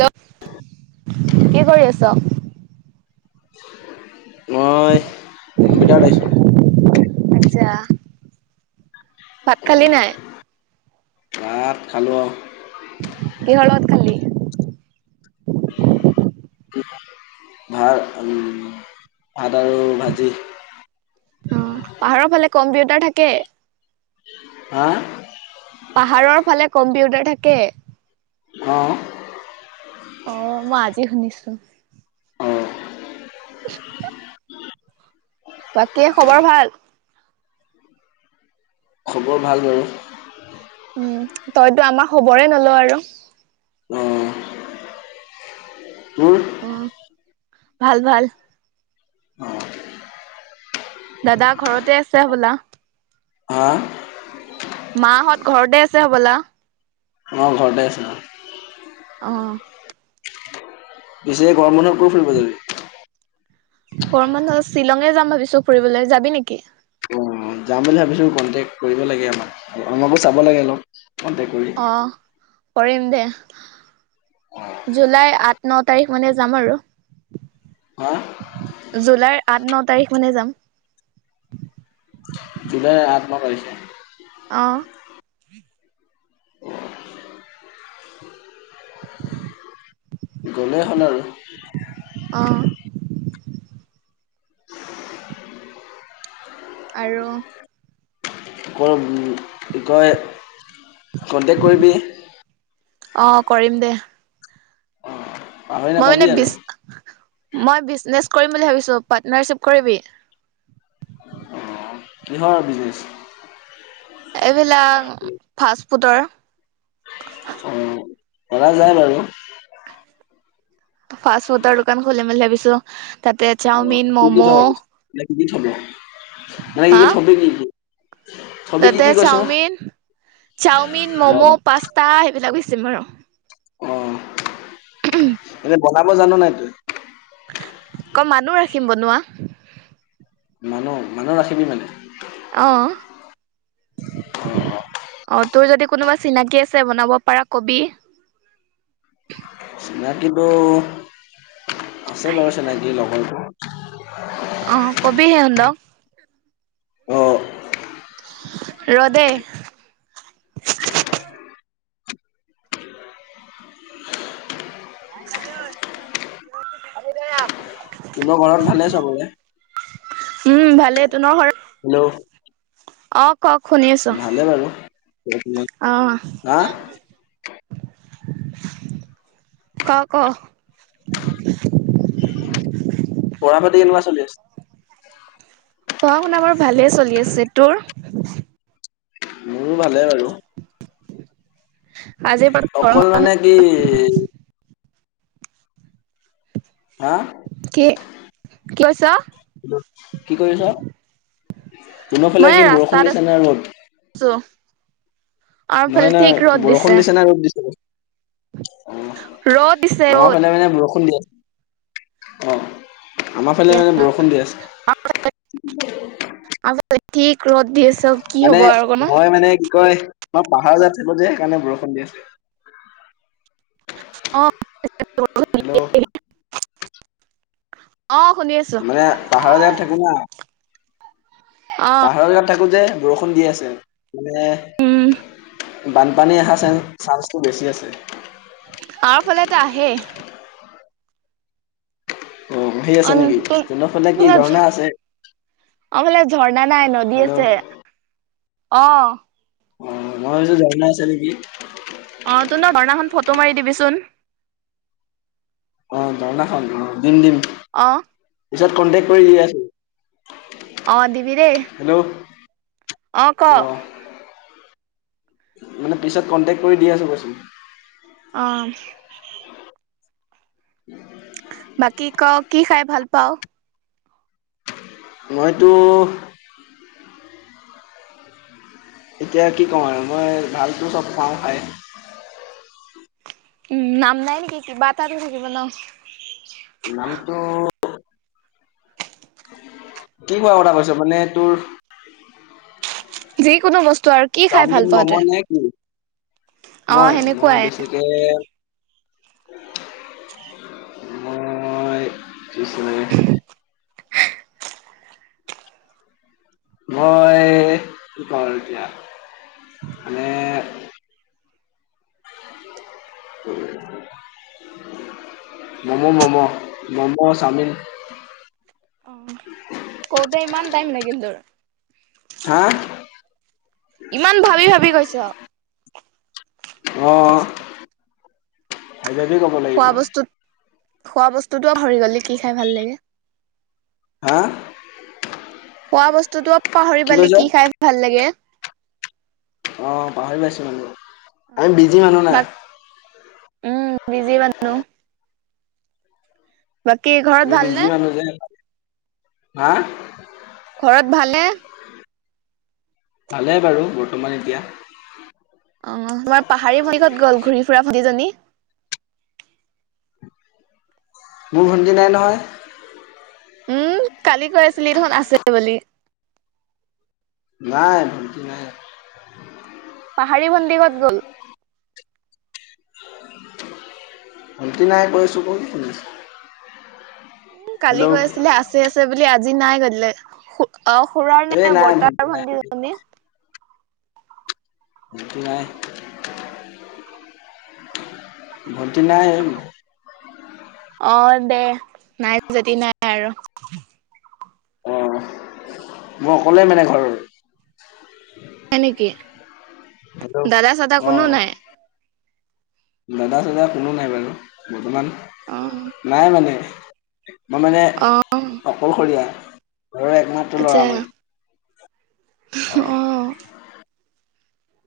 Hello কি কৰি আছো? মই কম্পিউটাৰত আহিছোঁ। আচ্ছা ভাত খালী নাই? ভাত খালোঁ। কিহৰ লগত খালি? ভাত উম। ভাত আৰু ভাজি। অ পাহাৰৰ ফালে কম্পিউটাৰ থাকে। হা? পাহাৰৰ ফালে কম্পিউটাৰ থাকে? অ'। অ', মই আজি শুনিছোঁ। অঁ [inaudible] বাকীই খবৰ ভাল? খবৰ ভাল বাৰু। উম তইতো আমাৰ খবৰে নল‌ও আৰু। অ'। তুৰ? অ ভাল ভাল। অঁ দাদা ঘৰতে আছে হ'বলা। হা। মাহঁত ঘৰতে আছে হ'বলা? অ', ঘৰতে আছে, অ'। অ'। পিছে গৰম বন্ধত ক'ত ফুৰিব যাবি? গৰম বন্ধত শ্বিলঙে যাম ভাবিছো ফুৰিবলৈ, যাবি নেকি? অ', যাম বুলি ভাবিছো কণ্টেক্ট কৰিব লাগে আমাক আমাকো চাব লাগে অলপ। কণ্টেক্ট কৰি অহ, কৰিম দে। জুলাই আঠ ন তাৰিখ মানে যাম আৰু। হা জুলাইৰ আঠ ন তাৰিখ মানে যাম। জুলাইৰ আঠ ন তাৰিখে। অ'। [inaudible] গ'লেই হল আৰু। অ'। আৰু। [inaudible] কি কয় কন্টেক্ট কৰিবি। অ কৰিম দে অঁ পাহৰি মই নাপাবি মানে আৰু বিচ মই বিজনেছ। কৰিম বুলি ভাবিছোঁ, পাৰ্টনাৰশ্বিপ কৰিবি? অ', কিহৰ বিজনেছ? এইবিলাক ফাষ্ট ফুডৰ অ কৰা যায় বাৰু ফাষ্ট ফুডৰ দোকান খুলিম বুলি ভাবিছো তাতে চাওমিন কি মম' কি থব মানে কি থবি মানে ই হা থবি কি? থবি কি তাতে কি কৈছো চাওমিন চাওমিন মম' অ', পাস্তা সেইবিলাক বেচিম আৰু অ এনেই বনাব জান নাই তই অ মানুহ ৰাখিম বনোৱা মানুহ মানুহ ৰাখিবি মানে আহ উ অ তোৰ যদি কোনোবা চিনাকি আছে বনাব পাৰা কবি চিনাকিতো আছে বাৰু চিনাকি লগৰটো অহ কবি সিহতক অ ৰ দেই [unintelligible] [unintelligible] তোমাৰ ঘৰত ভালেই চাবলৈ উম ভালে তোনৰ ঘৰ হেল্ল' অ কওক শুনি আছো ভালে বাৰু আহ হা ক ক পঢ়া পাতি কেনেকুৱা চলি আছে? পঢ়া শুনা বাৰু ভালে চলি আছে তোৰ? মোৰো ভালে বাৰু আজিৰ পৰা অকল গৰমত মানে কি হা কি কি কৈছ? হেল্ল কি কৰি আছ? তোহতৰ ফালে মই কি বৰষুণ ৰাস্তাত দিছে ন ৰ'দ? আছো আমাৰ ফালে নহয় ঠিক নহয় ৰ'দ বৰষুণ দিছে নে ৰদ দিছে? অ ৰ'দ দিছে আমাৰ ৰ'দ ফালে মানে বৰষুণ দি আছে অ আমাৰ ফালে মানে বৰষুণ দি আছে আগফালে ঠিক ৰ'দ দি আছে কি মানে হব আৰু অকমান হয় মানে কি কয় আমাৰ পাহাৰ যেগাত থাকো যে সেইকাৰণে বৰষুণ দি আছে অ হেল্ল' [unintelligible] আছো মানে পাহাৰত যেগাত থাকো না অ পাহাৰৰ যেগাত থাকো যে বৰষুণ দি আছে উম মানে বানপানী অহা চান চান্সটো বেছি আছে আমাৰ ফালেতে আহেই অ সেই অ আছে নেকি তোৰ তোহতৰ ফালে তোৰ কি ঝৰ্ণা আছে আমাৰ ফালে ঝৰ্ণা নাই নদী হেল্ল' আছে অ অ মই ভাবিছো ঝৰ্ণা আছে নেকি অ তু ন ঝৰ্ণাখন ফটো মাৰি দিবিচোন অ ঝৰ্ণাখন দিম দিম আহ পিছত কনটেক্ট কৰি দি আছো অ দিবি দেই হেল্ল' অ ক মানে পিছত কন্টেক্ট কৰি দি আছো কৈচো আহ [inaudible] বাকী ক কি খাই ভাল পাৱ? মইতো এতিয়া কি কম আৰু মই ভালটো চব পাওঁ খাই। উম নাম নাই নেকি? কিবা এটাটো থাকিব ন। নামটো কি খোৱা কথা কৈছ মানে তোৰ। যিকোনো বস্তু আৰু কি খাই ভাল চাওমিন পাওঁ তই মম' নে কি? অ মই, মই সেনেকুৱাই বেছিকে [unintelligible] মই [unintelligible] মই কি কওঁ আৰু এতিয়া। মানে উম [unintelligible] ম'ম' ম'ম', ম'ম' চাওমিন অ কওঁতে ইমান টাইম লাগিল তোৰ? হা ইমান ভাবি ভাবি কৈছ? অ, ভাবি ভাবি কব লাগিব। খোৱা বস্তুত খোৱা বস্তুটোও পাহৰি গলি কি খাই ভাল লাগে। হা খোৱা বস্তুটোও পাহৰি পালি কি খাই ভাল লাগে। অ পাহৰি পাইছো মানে, আমি বিজি মানুহ না। বাক উম বিজি মানুহ বাকী ঘৰত ওম ভালনে বিজি‌ মানুহ যে সেইকাৰণে, হা। ঘৰত ভালনে? ভালে বাৰু বৰ্তমান এতিয়া। অ তোমাৰ পাহাৰী ভণ্টি ক'ত গ'ল, ঘূৰি ফুৰা ভণ্টিজনী? মোৰ ভণ্টি নাই নহয়। উম, কালি কৈ আছিলি দেখোন আছে বুলি। নাই ভণ্টি নাই। [unintelligible] হাৰি ভণ্টি ক'ত গ'ল। ভণ্টি নাই কৈছোঁ ক'ত শুনিছ। উ কালি কৈ আছিলে আছে আছে বুলি আজি নাই কৰি দিলি। অ খুৰাৰ এই নে নাই ভণ্টি বৰতাৰ নাই। ভণ্টিজনী নাই ভণ্টি নাই অ দে নাই যদি নাই আৰু। অ, মই অকলে মানে ঘৰৰ। হয় নেকি, হেল্ল' দাদা চাদা কোনো অ'। নাই? দাদা চাদা কোনো নাই বাৰু বৰ্তমান অ নাই মানে। মই মানে অ অকলশৰীয়া। ঘৰৰ একমাত্ৰ ল'ৰা আচ্ছা মই। অ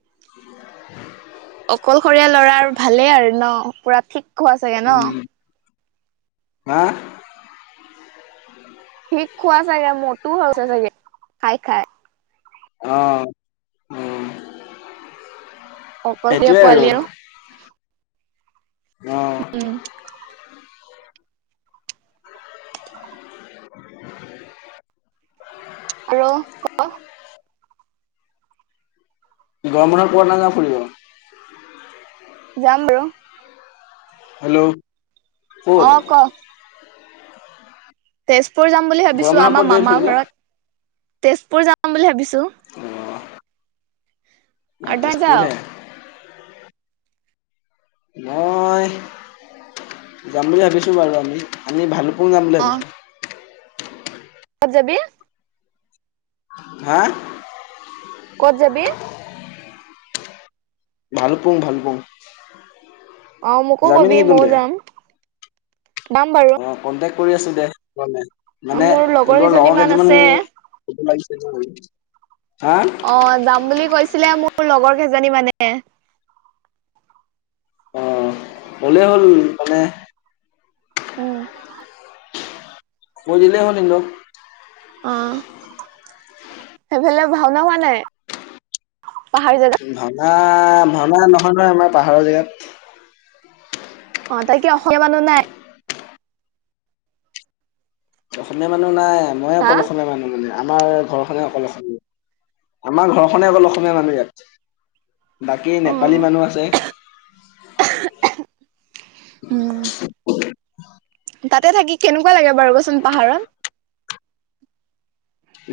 [inaudible] অকলশৰীয়া ল'ৰাৰ ভালেই আৰু ন পুৰা ঠিক খোৱা চাগে ন। উম, হা? ঠিক খোৱা চাগে, মটো হৈছা চাগে খাই খাই। আহ ও অকল শৰিয়া পোৱালিৰ আৰু। অ', উম। [inaudible] আৰু ক! গৰম বন্ধত কতো নাযাঅ' ফুৰিবলে? যাম বাৰু। হেল্ল'। ক'ত? অ' ক। তেজপুৰ যাম বুলি গৰম ভাবিছো বন্ধত আমাৰ ক'ত যাবি মামাৰ ফুৰিব? ঘৰত। তেজপুৰ যাম বুলি ভাবিছো। অ', অ' আৰু তই যাও তেজপুৰ হে। মই, যাম বুলি ভাবিছো বাৰু আমি আমি ভালুক পুং যাম বোলি অ ভাবিছো। ক'ত যাবি? হা? ক'ত যাবি? ভালকপুং ভালোকপুং। অ' মোকো কবি ময়ওঁ যাম। যাম বাৰু। অ', কন্টেক্ট কৰি আছো দে, [unintelligible] মানে মোৰ তোৰৰ কেইজনী লগৰ মান কেইজিমান আছে কব লাগিছে ন। অ' যাম বুলি কৈছিলে মোৰ লগৰ কেইজনী মানে। অ' হলেই হ'ল মানে উম। কৈ দিলে হ'ল সিহঁতক। অ', সেইফালে ভাওনা হোৱা নাই? পাহাৰ জেগা ভাওনা, ভাওনা নহয় নহয় আমাৰ পাহাৰৰ জেগাত। অ' তাত কি অসমীয়া মানুহ নাই? অসমীয়া মানুহ নাই, মই হা অকল অসমীয়া মানুহ মানে আমাৰ ঘৰখনে অকল অসমীয়া আমাৰ ঘৰখনে অকল অসমীয়া মানুহ ইয়াত। বাকী অ নেপালী মানুহ আছে। উম তাতে থাকি কেনেকুৱা লাগে বাৰু কচোন পাহাৰত?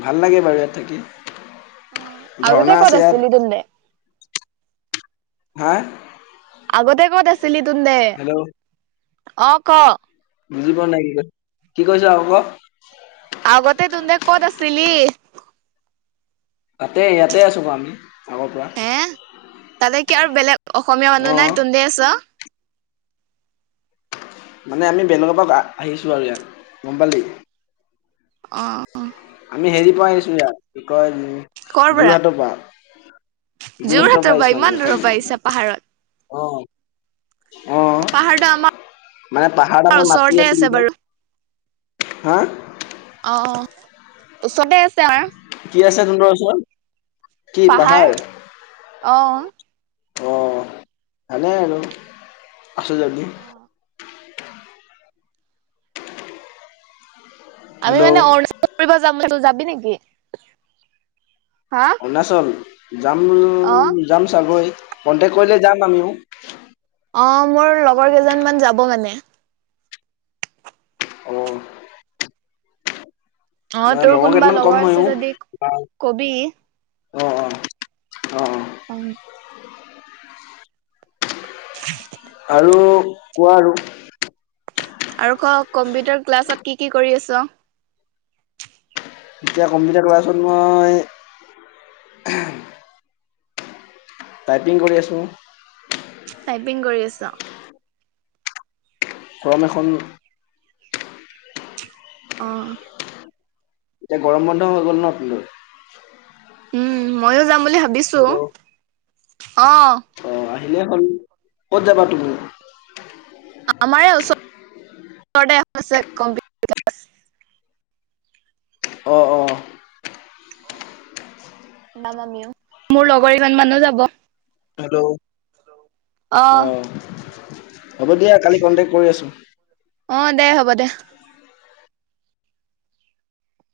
ভাল লাগে বাৰু ইয়াত থাকি। অ' আগতে ঝৰ্ণা ক'ত আছে ইয়াত আছিলি তেন্তে? হা? আগতে ক'ত আছিলি তেন্তে? হেল্ল' অ' ক'। বুজি পোৱা নাই কি কৈছ, কি কৈছ আকৌ ক। আগতে তহঁতে ক'ত আছিলি? তাতে ইয়াতে আছো আকৌ আমি আগৰ পৰা। হে তাতে কি আৰু বেলেগ অসমীয়া মানুহ অ নাই তুহতে আছ? মানে আমি বেলেগৰ পৰা আহিছো আৰু ইয়াত, গম পালি। অ' অ'। আমি হেৰি পৰা আহছো ইয়াত, কি কয় কৰ পৰা যোৰহাটৰ পৰা। যোৰহাটৰ পৰা আহিছো ইমান অমি দূৰৰ পৰা এইফালে, আহিছা পাহাৰত অ'। অ' পাহাৰটো আমাৰ মানে পাহাৰত আমাৰ মাটি ওচৰতে আছিল আছে যে। বাৰু হা অ। চবে আছে আৰু। কি আছে তহঁতৰ ওচৰত কি পাহাৰ? অ'। অ' ভালেই আৰু, আছ যদি। আমি মানে হেল্ল' অৰুণাচল ফুৰিব যাম [unintelligible] যাবি নেকি। হা অৰুণাচল, যাম অ যাম চাগৈ কনটেক্ট কৰিলে যাম আমিও। অ' মোৰ লগৰ কেইজন মান যাব মানে। অ' অ তোৰ কোনোবা লগৰ [unintelligible] আছে যদি অ কবি অ অ। অ ' [inaudible] আৰু কোৱা আৰু। আৰু ক কম্পিউটাৰ ক্লাছত কি কি কৰি আছ। এতিয়া কম্পিউটাৰ ক্লাছত মই। টাইপিং কৰি আছোঁ। টাইপিং কৰি আছ। ফৰম এখন। অ। এতিয়া গৰম বন্ধ হৈ গল ন [unintelligible] উম ময়ো যাম বুলি ভাবিছো। হেল্ল' অ' আহিলে হল, ক'ত যাবা তুমি। [unintelligible] অ- অ। [unintelligible] হেল্ল'। আহ। অ হ'ব দিয়া কালি কন্টেকট কৰি আছো। অ দে হ'ব দে